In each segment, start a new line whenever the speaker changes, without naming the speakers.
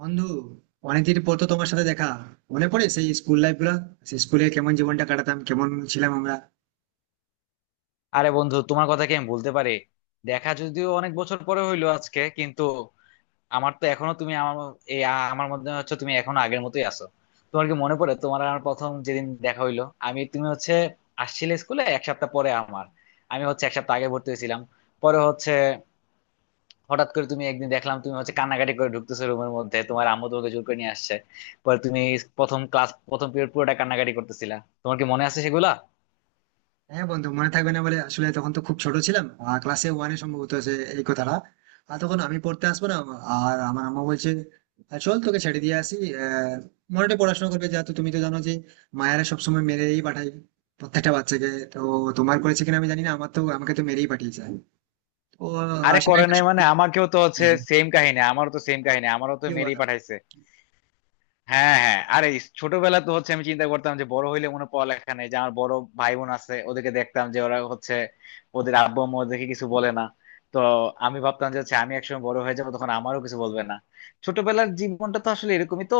বন্ধু, অনেকদিন পর তো তোমার সাথে দেখা। মনে পড়ে সেই স্কুল লাইফ গুলা, সেই স্কুলে কেমন জীবনটা কাটাতাম, কেমন ছিলাম আমরা।
আরে বন্ধু, তোমার কথা কি আমি বলতে পারি। দেখা যদিও অনেক বছর পরে হইলো আজকে, কিন্তু আমার তো এখনো তুমি আমার এই আমার মধ্যে হচ্ছে তুমি এখনো আগের মতোই আছো। তোমার কি মনে পড়ে তোমার আর আমার প্রথম যেদিন দেখা হইলো? তুমি হচ্ছে আসছিলে স্কুলে 1 সপ্তাহ পরে আমার। আমি হচ্ছে 1 সপ্তাহ আগে ভর্তি হয়েছিলাম। পরে হচ্ছে হঠাৎ করে তুমি একদিন দেখলাম তুমি হচ্ছে কান্নাকাটি করে ঢুকতেছো রুমের মধ্যে, তোমার আম্মু তোমাকে জোর করে নিয়ে আসছে। পরে তুমি প্রথম ক্লাস প্রথম পিরিয়ড পুরোটা কান্নাকাটি করতেছিলা। তোমার কি মনে আছে সেগুলা?
হ্যাঁ বন্ধু, মনে থাকবে না বলে আসলে তখন তো খুব ছোট ছিলাম, আর ক্লাসে ওয়ানে সম্ভবত সে এই কথাটা। আর তখন আমি পড়তে আসবো না, আর আমার আম্মা বলছে, চল তোকে ছেড়ে দিয়ে আসি। আহ মনেটা পড়াশোনা করবে।" যেহেতু তুমি তো জানো যে মায়েরা সবসময় মেরেই পাঠায় প্রত্যেকটা বাচ্চাকে। তো তোমার করেছে কিনা আমি জানি না, আমার তো আমাকে তো মেরেই পাঠিয়েছে। তো
আরে,
সেটা
করে
একটা
নাই মানে?
সত্যি।
আমাকেও তো হচ্ছে
হ্যাঁ,
সেম কাহিনী, আমারও তো সেম কাহিনী, আমারও তো
কি
মেরি
বলো।
পাঠাইছে। হ্যাঁ হ্যাঁ, আরে ছোটবেলা তো হচ্ছে আমি চিন্তা করতাম যে বড় হইলে মনে হয় পড়ালেখা নেই, যে আমার বড় ভাই বোন আছে, ওদেরকে দেখতাম যে ওরা হচ্ছে ওদের আব্বু আম্মু ওদেরকে কিছু বলে না। তো আমি ভাবতাম যে হচ্ছে আমি একসময় বড় হয়ে যাবো, তখন আমারও কিছু বলবে না। ছোটবেলার জীবনটা তো আসলে এরকমই তো।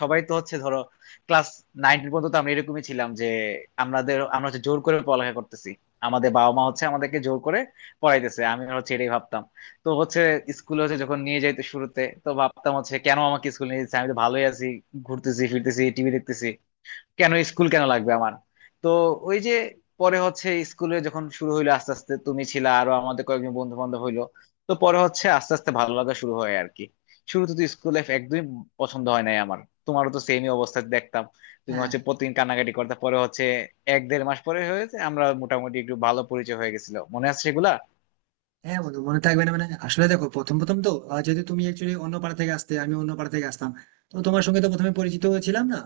সবাই তো হচ্ছে ধরো ক্লাস 9 পর্যন্ত তো আমরা এরকমই ছিলাম, যে আমরা হচ্ছে জোর করে পড়ালেখা করতেছি, আমাদের বাবা মা হচ্ছে আমাদেরকে জোর করে পড়াইতেছে, আমি হচ্ছে এটাই ভাবতাম। তো হচ্ছে স্কুলে হচ্ছে যখন নিয়ে যাইতো, শুরুতে তো ভাবতাম হচ্ছে কেন আমাকে স্কুলে নিয়ে যাচ্ছে, আমি তো ভালোই আছি, ঘুরতেছি ফিরতেছি টিভি দেখতেছি, কেন স্কুল কেন লাগবে আমার? তো ওই যে পরে হচ্ছে স্কুলে যখন শুরু হইলো আস্তে আস্তে, তুমি ছিলা, আরো আমাদের কয়েকজন বন্ধু বান্ধব হইলো। তো পরে হচ্ছে আস্তে আস্তে ভালো লাগা শুরু হয় আর কি। শুরুতে তো স্কুল লাইফ একদমই পছন্দ হয় নাই আমার। তোমারও তো সেমই অবস্থা দেখতাম, তুমি
হ্যাঁ
হচ্ছে প্রতিদিন কান্নাকাটি করতে। পরে হচ্ছে এক দেড় মাস পরে হয়েছে আমরা মোটামুটি একটু ভালো পরিচয় হয়ে গেছিল, মনে আছে সেগুলা?
হ্যাঁ, বন্ধু মনে থাকবে না মানে? আসলে দেখো, প্রথম প্রথম তো যেহেতু তুমি একচুয়ালি অন্য পাড়া থেকে আসতে, আমি অন্য পাড়া থেকে আসতাম, তো তোমার সঙ্গে তো প্রথমে পরিচিত ছিলাম না।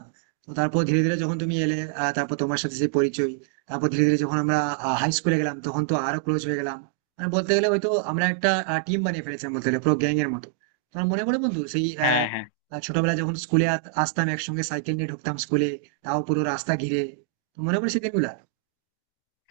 তো তারপর ধীরে ধীরে যখন তুমি এলে, তারপর তোমার সাথে সেই পরিচয়। তারপর ধীরে ধীরে যখন আমরা হাই স্কুলে গেলাম তখন তো আরো ক্লোজ হয়ে গেলাম। মানে বলতে গেলে হয়তো আমরা একটা টিম বানিয়ে ফেলেছিলাম, বলতে গেলে পুরো গ্যাং এর মতো। তোমার মনে পড়ে বন্ধু সেই
হ্যাঁ হ্যাঁ।
ছোটবেলায় যখন স্কুলে আসতাম একসঙ্গে সাইকেল নিয়ে ঢুকতাম স্কুলে, তাও পুরো রাস্তা ঘিরে। তো মনে পড়ে সেই দিনগুলা?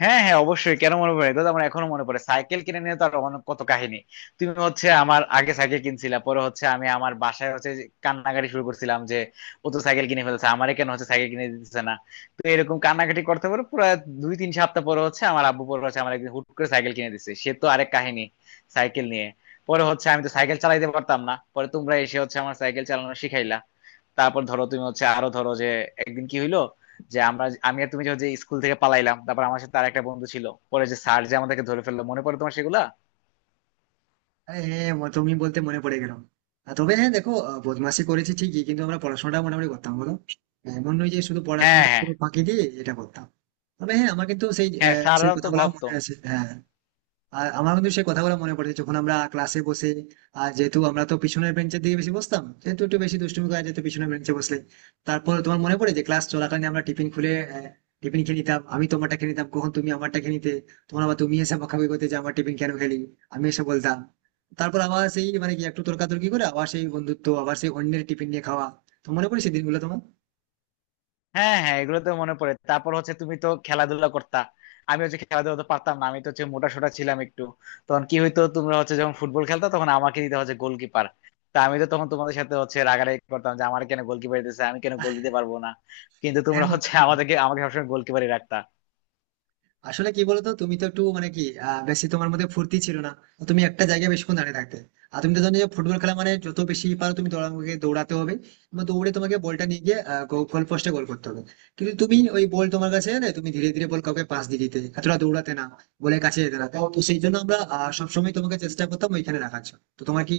হ্যাঁ হ্যাঁ, অবশ্যই, কেন মনে পড়ে? এটা তো আমার এখনো মনে পড়ে। সাইকেল কিনে নিয়ে তো আর অনেক কত কাহিনী। তুমি হচ্ছে আমার আগে সাইকেল কিনছিলা, পরে হচ্ছে আমি আমার বাসায় হচ্ছে যে কান্নাকাটি শুরু করছিলাম, যে ও তো সাইকেল কিনে ফেলছে, আমারে কেন হচ্ছে সাইকেল কিনে দিতেছে না। তো এরকম কান্নাকাটি করতে পারে পুরো 2-3 সপ্তাহ, পরে হচ্ছে আমার আব্বু পরে হচ্ছে আমার একদিন হুট করে সাইকেল কিনে দিচ্ছে, সে তো আরেক কাহিনী। সাইকেল নিয়ে পরে হচ্ছে আমি তো সাইকেল চালাইতে পারতাম না, পরে তোমরা এসে হচ্ছে আমার সাইকেল চালানো শিখাইলা। তারপর ধরো তুমি হচ্ছে আরো ধরো যে একদিন কি হইলো, যে আমি আর তুমি যে স্কুল থেকে পালাইলাম, তারপর আমার সাথে আর একটা বন্ধু ছিল, পরে যে স্যার যে আমাদেরকে ধরে ফেললো, মনে পড়ে তোমার সেগুলা?
হ্যাঁ হ্যাঁ, হ্যাঁ, তুমি বলতে মনে পড়ে গেল। তবে হ্যাঁ দেখো, বদমাশি করেছি ঠিকই কিন্তু আমরা পড়াশোনাটা মোটামুটি করতাম, বলো। এমন নয় যে শুধু
হ্যাঁ
পড়াশোনাটা
হ্যাঁ
পুরো ফাঁকি দিয়ে এটা করতাম। তবে হ্যাঁ, আমার কিন্তু সেই
হ্যাঁ,
সেই
স্যাররাও তো
কথাগুলো
ভাবতো।
মনে আছে, হ্যাঁ। আর আমার কিন্তু সেই কথাগুলো মনে পড়ে যখন আমরা ক্লাসে বসে, আর যেহেতু আমরা তো পিছনের বেঞ্চের দিকে বেশি বসতাম সেহেতু একটু বেশি দুষ্টুমি করা যেত পিছনের বেঞ্চে বসলে। তারপর তোমার মনে পড়ে যে ক্লাস চলাকালীন আমরা টিফিন খুলে টিফিন খেয়ে নিতাম, আমি তোমারটা খেয়ে নিতাম, কখন তুমি আমারটা খেয়ে নিতে। তখন আবার তুমি এসে বকাবকি করতে যে আমার টিফিন কেন খেলি, আমি এসে বলতাম। তারপর আবার সেই মানে কি একটু তর্কাতর্কি করে আবার সেই বন্ধুত্ব, আবার সেই অন্যের টিফিন নিয়ে খাওয়া। তো মনে পড়ে সেই দিনগুলো তোমার?
হ্যাঁ হ্যাঁ, এগুলো তো মনে পড়ে। তারপর হচ্ছে তুমি তো খেলাধুলা করতা, আমি হচ্ছে খেলাধুলা তো পারতাম না, আমি তো হচ্ছে মোটা সোটা ছিলাম একটু। তখন কি হইতো, তোমরা হচ্ছে যখন ফুটবল খেলতা তখন আমাকে দিতে হচ্ছে গোলকিপার। তা আমি তো তখন তোমাদের সাথে হচ্ছে রাগারাগি করতাম যে আমার কেন গোলকিপার দিতেছে, আমি কেন গোল দিতে পারবো না? কিন্তু
হ্যাঁ
তোমরা
বন্ধু,
হচ্ছে আমাকে সবসময় গোলকিপারই রাখতা।
আসলে কি বলতো, তুমি তো একটু মানে কি, বেশি তোমার মধ্যে ফুর্তি ছিল না। তো তুমি একটা জায়গায় বেশিক্ষণ দাঁড়িয়ে থাকতে। আর তুমি তো জানো যে ফুটবল খেলা মানে যত বেশি পারো তুমি তোমাকে দৌড়াতে হবে, এবং দৌড়ে তোমাকে বলটা নিয়ে গিয়ে গোল পোস্টে গোল করতে হবে। কিন্তু তুমি ওই বল তোমার কাছে এলে তুমি ধীরে ধীরে বল কাউকে পাস দিয়ে দিতে, এতটা দৌড়াতে না, বলে কাছে যেতে না। তো তো সেই জন্য আমরা সবসময় তোমাকে চেষ্টা করতাম ওইখানে রাখার জন্য। তো তোমার কি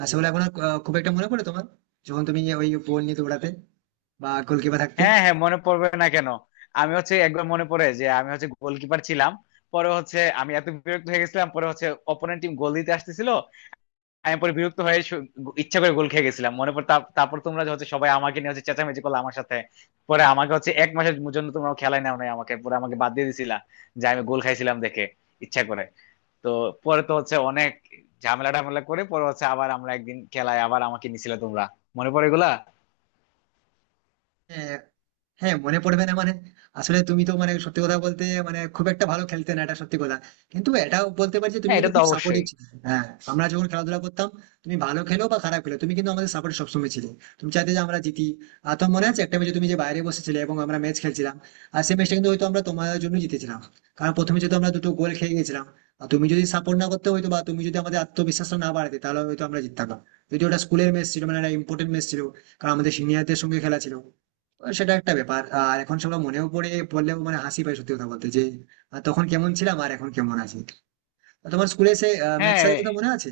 সেগুলো এখন আর, খুব একটা মনে পড়ে তোমার, যখন তুমি ওই বল নিয়ে দৌড়াতে বা গোলকিপার থাকতে?
হ্যাঁ হ্যাঁ, মনে পড়বে না কেন? আমি হচ্ছে একবার মনে পড়ে যে আমি হচ্ছে গোলকিপার ছিলাম, পরে হচ্ছে আমি এত বিরক্ত হয়ে গেছিলাম, পরে হচ্ছে অপোনেন্ট টিম গোল দিতে আসতেছিল। আমি পরে বিরক্ত হয়ে ইচ্ছা করে গোল খেয়ে গেছিলাম, মনে পড়ে। তারপর তোমরা যে হচ্ছে সবাই আমাকে নিয়ে হচ্ছে চেঁচামেচি করলো আমার সাথে। পরে আমাকে হচ্ছে 1 মাসের জন্য তোমরা খেলায় নাও নাই আমাকে, পরে আমাকে বাদ দিয়ে দিছিলা, যে আমি গোল খাইছিলাম দেখে ইচ্ছা করে। তো পরে তো হচ্ছে অনেক ঝামেলা টামেলা করে পরে হচ্ছে আবার আমরা একদিন খেলায় আবার আমাকে নিছিলে তোমরা, মনে পড়ে এগুলা?
হ্যাঁ, হ্যাঁ মনে পড়বে না মানে? আসলে তুমি তো মানে সত্যি কথা বলতে মানে খুব একটা ভালো খেলতে না, এটা সত্যি কথা। কিন্তু এটাও বলতে পারি যে তুমি
হ্যাঁ,
কিন্তু
এটা তো
খুব সাপোর্টিভ
অবশ্যই।
ছিলে, হ্যাঁ। আমরা যখন খেলাধুলা করতাম তুমি ভালো খেলো বা খারাপ খেলো তুমি কিন্তু আমাদের সাপোর্ট সবসময় ছিলে, তুমি চাইতে যে আমরা জিতি। আর তোমার মনে আছে একটা ম্যাচে তুমি যে বাইরে বসেছিলে এবং আমরা ম্যাচ খেলছিলাম, আর সেই ম্যাচটা কিন্তু হয়তো আমরা তোমাদের জন্য জিতেছিলাম। কারণ প্রথমে যদি আমরা দুটো গোল খেয়ে গেছিলাম, আর তুমি যদি সাপোর্ট না করতে, হয়তো বা তুমি যদি আমাদের আত্মবিশ্বাসটা না বাড়াতে তাহলে হয়তো আমরা জিততাম না। যদি ওটা স্কুলের ম্যাচ ছিল, মানে একটা ইম্পর্টেন্ট ম্যাচ ছিল, কারণ আমাদের সিনিয়রদের সঙ্গে খেলা ছিল। সেটা একটা ব্যাপার, আর এখন সেগুলো মনেও পড়ে, পড়লেও মানে হাসি পায় সত্যি কথা বলতে, যে তখন কেমন ছিলাম আর এখন কেমন আছি। তো তোমার স্কুলে সে ম্যাথ
হ্যাঁ
স্যারের কথা মনে আছে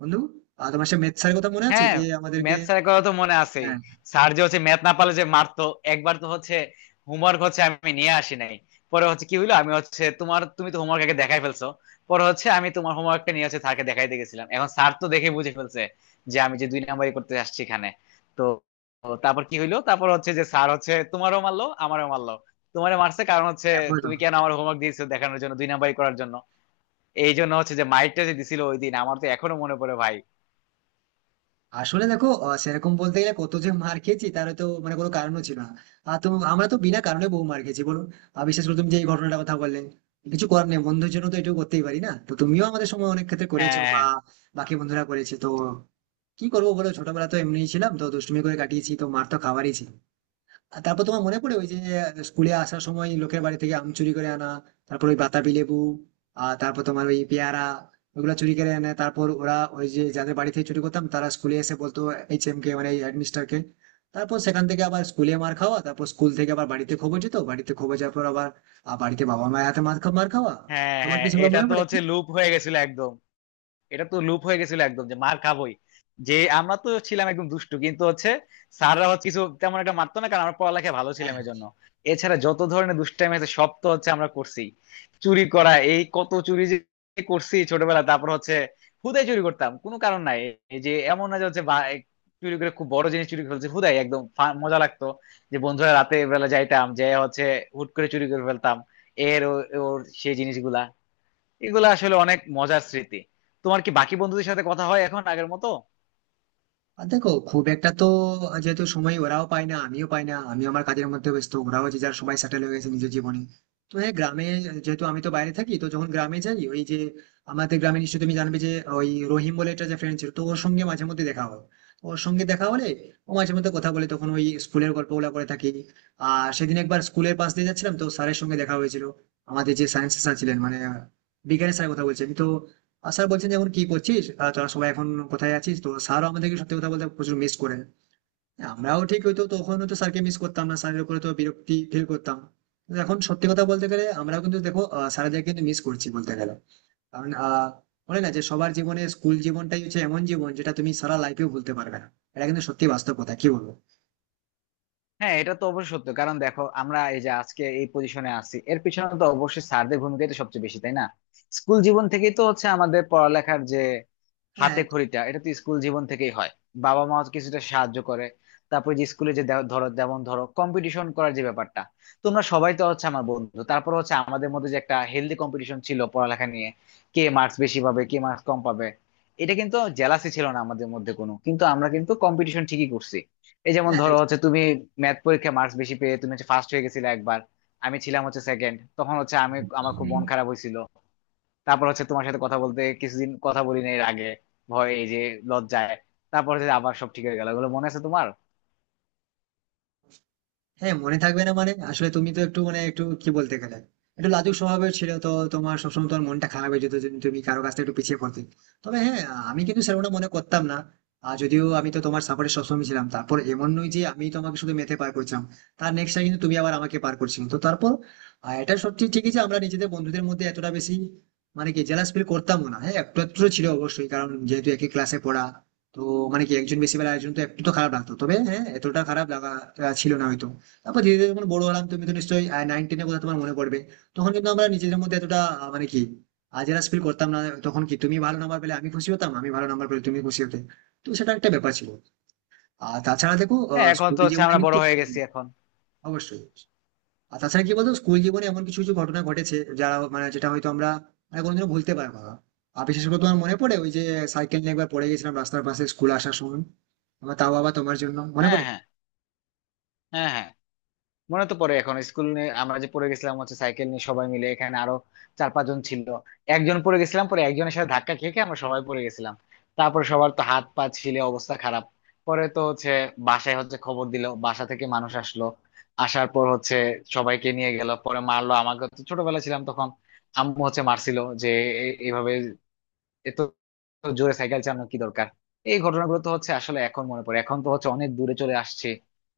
বন্ধু? তোমার সে ম্যাথ স্যারের কথা মনে আছে
হ্যাঁ,
যে আমাদেরকে?
ম্যাথ স্যারের কথা তো মনে আছেই।
হ্যাঁ
স্যার যে হচ্ছে ম্যাথ না পারলে যে মারতো। একবার তো হচ্ছে হোমওয়ার্ক হচ্ছে আমি নিয়ে আসি নাই। পরে হচ্ছে কি হইলো, আমি হচ্ছে তুমি তো হোমওয়ার্ক আগে দেখাই ফেলছো। পরে হচ্ছে আমি তোমার হোমওয়ার্কটা নিয়ে হচ্ছে স্যারকে দেখাইতে গেছিলাম, এখন স্যার তো দেখে বুঝে ফেলছে যে আমি যে দুই নাম্বারই করতে আসছি এখানে। তো তো তারপর কি হইলো, তারপর হচ্ছে যে স্যার হচ্ছে তোমারও মারলো আমারও মারলো। তোমারে মারছে কারণ হচ্ছে
হ্যাঁ, বলো।
তুমি কেন আমার হোমওয়ার্ক দিয়েছো দেখানোর জন্য, দুই নাম্বারই করার জন্য। এই জন্য হচ্ছে যে মাইকটা যে দিছিল ওই দিন আমার তো এখনো মনে পড়ে ভাই।
আসলে দেখো, সেরকম বলতে গেলে কত যে মার খেয়েছি তার তো মানে কোনো কারণও ছিল না। আর তো আমরা তো বিনা কারণে বহু মার খেয়েছি, বলো। আর বিশেষ করে তুমি যে এই ঘটনাটা কথা বললে, কিছু করার নেই, বন্ধুর জন্য তো এটুকু করতেই পারি না? তো তুমিও আমাদের সময় অনেক ক্ষেত্রে করেছো,
হ্যাঁ হ্যাঁ।
বা বাকি বন্ধুরা করেছে তো। কি করবো বলো, ছোটবেলা তো এমনিই ছিলাম, তো দুষ্টুমি করে কাটিয়েছি তো মার তো খাওয়ারই ছিল। আর তারপর তোমার মনে পড়ে ওই যে স্কুলে আসার সময় লোকের বাড়ি থেকে আম চুরি করে আনা, তারপর ওই বাতাবি লেবু, আর তারপর তোমার ওই পেয়ারা, ওগুলা চুরি করে আনে, তারপর ওরা ওই যে যাদের বাড়ি থেকে চুরি করতাম তারা স্কুলে এসে বলতো এইচ এম কে মানে হেডমিস্টার কে। তারপর সেখান থেকে আবার স্কুলে মার খাওয়া, তারপর স্কুল থেকে আবার বাড়িতে খবর যেত, বাড়িতে খবর যাওয়ার পর আবার বাড়িতে বাবা মায়ের হাতে মার খাওয়া।
হ্যাঁ
তোমার কি
হ্যাঁ,
সেগুলো
এটা
মনে
তো
পড়ে
হচ্ছে
এখন?
লুপ হয়ে গেছিল একদম। এটা তো লুপ হয়ে গেছিল একদম, যে মার খাবোই। যে আমরা তো ছিলাম একদম দুষ্টু, কিন্তু হচ্ছে স্যাররা হচ্ছে কিছু তেমন একটা মারতো না, কারণ আমরা পড়ালেখা ভালো ছিলাম
হ্যাঁ,
এই জন্য। এছাড়া যত ধরনের দুষ্টাইম আছে সব তো হচ্ছে আমরা করছি, চুরি করা, এই কত চুরি যে করছি ছোটবেলা। তারপর হচ্ছে হুদাই চুরি করতাম, কোনো কারণ নাই। এই যে এমন না যে হচ্ছে চুরি করে খুব বড় জিনিস চুরি করে ফেলছি, হুদাই একদম মজা লাগতো। যে বন্ধুরা রাতে বেলা যাইতাম যে হচ্ছে হুট করে চুরি করে ফেলতাম এর ওর সেই জিনিসগুলা। এগুলো আসলে অনেক মজার স্মৃতি। তোমার কি বাকি বন্ধুদের সাথে কথা হয় এখন আগের মতো?
আর দেখো খুব একটা তো, যেহেতু সময় ওরাও পায় না আমিও পাই না, আমি আমার কাজের মধ্যে ব্যস্ত, ওরাও যে যার সবাই সেটেল হয়ে গেছে নিজের জীবনে। তো হ্যাঁ, গ্রামে, যেহেতু আমি তো বাইরে থাকি তো যখন গ্রামে যাই, ওই যে আমাদের গ্রামে নিশ্চয়ই তুমি জানবে যে ওই রহিম বলে একটা যে ফ্রেন্ড ছিল, তো ওর সঙ্গে মাঝে মধ্যে দেখা হয়। তো ওর সঙ্গে দেখা হলে ও মাঝে মধ্যে কথা বলে, তখন ওই স্কুলের গল্পগুলো করে থাকি। আর সেদিন একবার স্কুলের পাশ দিয়ে যাচ্ছিলাম তো স্যারের সঙ্গে দেখা হয়েছিল। আমাদের যে সায়েন্স স্যার ছিলেন, মানে বিজ্ঞানের স্যার কথা বলছেন তো, আর স্যার বলছেন যে এখন কি করছিস, তোরা সবাই এখন কোথায় আছিস। তো স্যারও আমাদেরকে সত্যি কথা বলতে প্রচুর মিস করে, আমরাও ঠিক হয়তো তখন হয়তো স্যারকে মিস করতাম না, স্যারের উপরে তো বিরক্তি ফিল করতাম, কিন্তু এখন সত্যি কথা বলতে গেলে আমরাও কিন্তু দেখো স্যারদের কিন্তু মিস করছি বলতে গেলে। কারণ বলে না যে সবার জীবনে স্কুল জীবনটাই হচ্ছে এমন জীবন যেটা তুমি সারা লাইফেও ভুলতে পারবে না। এটা কিন্তু সত্যি বাস্তব কথা, কি বলবো।
হ্যাঁ, এটা তো অবশ্যই সত্য, কারণ দেখো, আমরা এই যে আজকে এই পজিশনে আছি, এর পিছনে তো অবশ্যই স্যারদের ভূমিকাই তো সবচেয়ে বেশি, তাই না? স্কুল জীবন থেকেই তো হচ্ছে আমাদের পড়ালেখার যে
হ্যাঁ
হাতে
একদম।
খড়িটা এটা তো স্কুল জীবন থেকেই হয়। বাবা মা কিছুটা সাহায্য করে। তারপরে যে স্কুলে যে ধরো, যেমন ধরো কম্পিটিশন করার যে ব্যাপারটা, তোমরা সবাই তো হচ্ছে আমার বন্ধু, তারপর হচ্ছে আমাদের মধ্যে যে একটা হেলদি কম্পিটিশন ছিল পড়ালেখা নিয়ে, কে মার্কস বেশি পাবে কে মার্কস কম পাবে। এটা কিন্তু জেলাসি ছিল না আমাদের মধ্যে কোনো, কিন্তু আমরা কিন্তু কম্পিটিশন ঠিকই করছি। এই যেমন
হ্যাঁ
ধরো হচ্ছে তুমি ম্যাথ পরীক্ষায় মার্কস বেশি পেয়ে তুমি হচ্ছে ফার্স্ট হয়ে গেছিলে একবার, আমি ছিলাম হচ্ছে সেকেন্ড, তখন হচ্ছে আমি, আমার খুব মন খারাপ হয়েছিল। তারপর হচ্ছে তোমার সাথে কথা বলতে, কিছুদিন কথা বলি না এর আগে, ভয়, এই যে লজ্জায়। তারপর হচ্ছে আবার সব ঠিক হয়ে গেল, এগুলো মনে আছে তোমার?
হ্যাঁ, মনে থাকবে না মানে? আসলে তুমি তো একটু মানে একটু কি বলতে গেলে একটু লাজুক স্বভাবের ছিল তো, তোমার সবসময় তোমার মনটা খারাপ হয়ে যেত যদি তুমি কারো কাছ থেকে একটু পিছিয়ে পড়তে। তবে হ্যাঁ, আমি কিন্তু সেরকমটা মনে করতাম না। আর যদিও আমি তো তোমার সাপোর্টে সবসময় ছিলাম, তারপর এমন নয় যে আমি তোমাকে শুধু মেতে পার করছিলাম, তার নেক্সট টাইম কিন্তু তুমি আবার আমাকে পার করছিলে। তো তারপর এটা সত্যি ঠিকই যে আমরা নিজেদের বন্ধুদের মধ্যে এতটা বেশি মানে কি জেলাস ফিল করতাম না। হ্যাঁ একটু একটু ছিল অবশ্যই, কারণ যেহেতু একই ক্লাসে পড়া। তো মানে কি একজন বেশি বেলা একজন তো একটু তো খারাপ লাগতো, তবে হ্যাঁ এতটা খারাপ লাগা ছিল না হয়তো। তারপর ধীরে ধীরে যখন বড় হলাম, তুমি তো নিশ্চয়ই নাইন টেনের কথা তোমার মনে পড়বে, তখন কিন্তু আমরা নিজেদের মধ্যে এতটা মানে কি জেলাস ফিল করতাম না। তখন কি তুমি ভালো নাম্বার পেলে আমি খুশি হতাম, আমি ভালো নাম্বার পেলে তুমি খুশি হতে। তো সেটা একটা ব্যাপার ছিল। আর তাছাড়া দেখো,
হ্যাঁ, এখন
স্কুল
তো হচ্ছে
জীবনে
আমরা বড়
কিন্তু
হয়ে
হ্যাঁ,
গেছি এখন।
অবশ্যই। আর তাছাড়া কি বলতো, স্কুল জীবনে এমন কিছু কিছু ঘটনা ঘটেছে যারা মানে যেটা হয়তো আমরা মানে কোনোদিনও ভুলতে পারবো না। আর বিশেষ করে তোমার মনে পড়ে ওই যে সাইকেল নিয়ে একবার পড়ে গেছিলাম রাস্তার পাশে স্কুল আসার সময়, আমার তাও আবার তোমার জন্য মনে
হ্যাঁ
পড়ে।
হ্যাঁ। হ্যাঁ হ্যাঁ, মনে তো পড়ে, এখন স্কুল নিয়ে আমরা যে পড়ে গেছিলাম হচ্ছে সাইকেল নিয়ে সবাই মিলে, এখানে আরো 4-5 জন ছিল। একজন পড়ে গেছিলাম, পরে একজনের সাথে ধাক্কা খেয়ে খেয়ে আমরা সবাই পড়ে গেছিলাম। তারপর সবার তো হাত পা ছিলে অবস্থা খারাপ। পরে তো হচ্ছে বাসায় হচ্ছে খবর দিল, বাসা থেকে মানুষ আসলো। আসার পর হচ্ছে সবাইকে নিয়ে গেল, পরে মারলো আমাকে, তো ছোটবেলা ছিলাম তখন। আম্মু হচ্ছে মারছিল যে এইভাবে, তো তো জোরে সাইকেল চালানোর কি দরকার। এই ঘটনাগুলো তো হচ্ছে আসলে এখন মনে পড়ে, এখন তো হচ্ছে অনেক দূরে চলে আসছে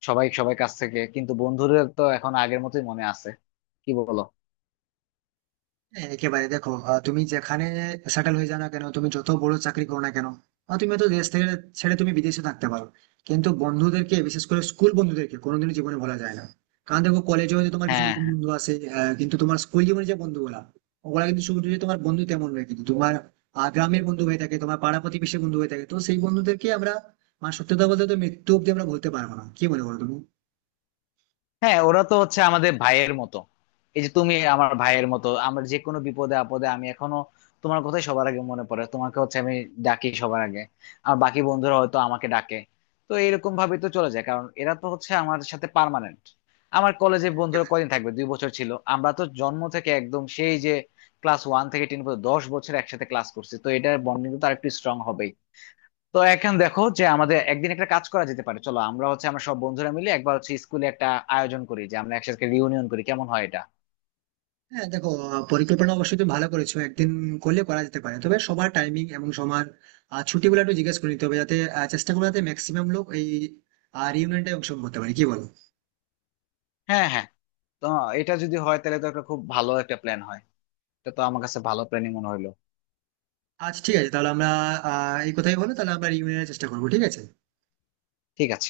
সবাই সবাই কাছ থেকে, কিন্তু বন্ধুদের তো এখন আগের মতোই মনে আছে, কি বলো?
হ্যাঁ, একেবারে দেখো, তুমি যেখানে সেটেল হয়ে যাও না কেন, তুমি যত বড় চাকরি করো না কেন, তুমি তো দেশ থেকে ছেড়ে তুমি বিদেশে থাকতে পারো, কিন্তু বন্ধুদেরকে বিশেষ করে স্কুল বন্ধুদেরকে কোনোদিনও জীবনে ভোলা যায় না। কারণ দেখো কলেজে হয়তো তোমার কিছু
হ্যাঁ
নতুন বন্ধু আসে, কিন্তু তোমার স্কুল জীবনে যে বন্ধুগুলা, ওগুলা কিন্তু শুধু যে তোমার বন্ধু তেমন নয়, কিন্তু তোমার গ্রামের বন্ধু হয়ে থাকে, তোমার পাড়া প্রতিবেশী বন্ধু হয়ে থাকে। তো সেই বন্ধুদেরকে আমরা মানে সত্যি কথা বলতে তো মৃত্যু অব্দি আমরা বলতে পারবো না। কি মনে করো তুমি?
হ্যাঁ, ওরা তো হচ্ছে আমাদের ভাইয়ের মতো। এই যে তুমি আমার ভাইয়ের মতো, আমার যে কোনো বিপদে আপদে আমি এখনো তোমার কথাই সবার আগে মনে পড়ে, তোমাকে হচ্ছে আমি ডাকি সবার আগে, আর বাকি বন্ধুরা হয়তো আমাকে ডাকে। তো এরকম ভাবে তো চলে যায়, কারণ এরা তো হচ্ছে আমার সাথে পার্মানেন্ট। আমার কলেজে বন্ধুরা কয়দিন থাকবে, 2 বছর ছিল। আমরা তো জন্ম থেকে একদম সেই যে ক্লাস 1 থেকে 10 পর্যন্ত 10 বছর একসাথে ক্লাস করছি, তো এটার বন্ডিং তো আর একটু স্ট্রং হবেই। তো এখন দেখো যে আমাদের একদিন একটা কাজ করা যেতে পারে, চলো আমরা হচ্ছে আমরা সব বন্ধুরা মিলে একবার হচ্ছে স্কুলে একটা আয়োজন করি, যে আমরা একসাথে রিউনিয়ন করি, কেমন হয় এটা?
হ্যাঁ দেখো, পরিকল্পনা অবশ্যই তুমি ভালো করেছো, একদিন করলে করা যেতে পারে। তবে সবার টাইমিং এবং সবার ছুটিগুলো একটু জিজ্ঞেস করে নিতে হবে, যাতে চেষ্টা করবো যাতে ম্যাক্সিমাম লোক এই রিউনিয়নটা অংশগ্রহণ করতে পারে। কি বলো?
হ্যাঁ হ্যাঁ। তো এটা যদি হয় তাহলে তো একটা খুব ভালো একটা প্ল্যান হয়। এটা তো আমার কাছে ভালো প্ল্যানই মনে হইলো।
আচ্ছা ঠিক আছে, তাহলে আমরা এই কথাই বলো, তাহলে আমরা রিউনিয়নের চেষ্টা করবো, ঠিক আছে।
ঠিক আছে।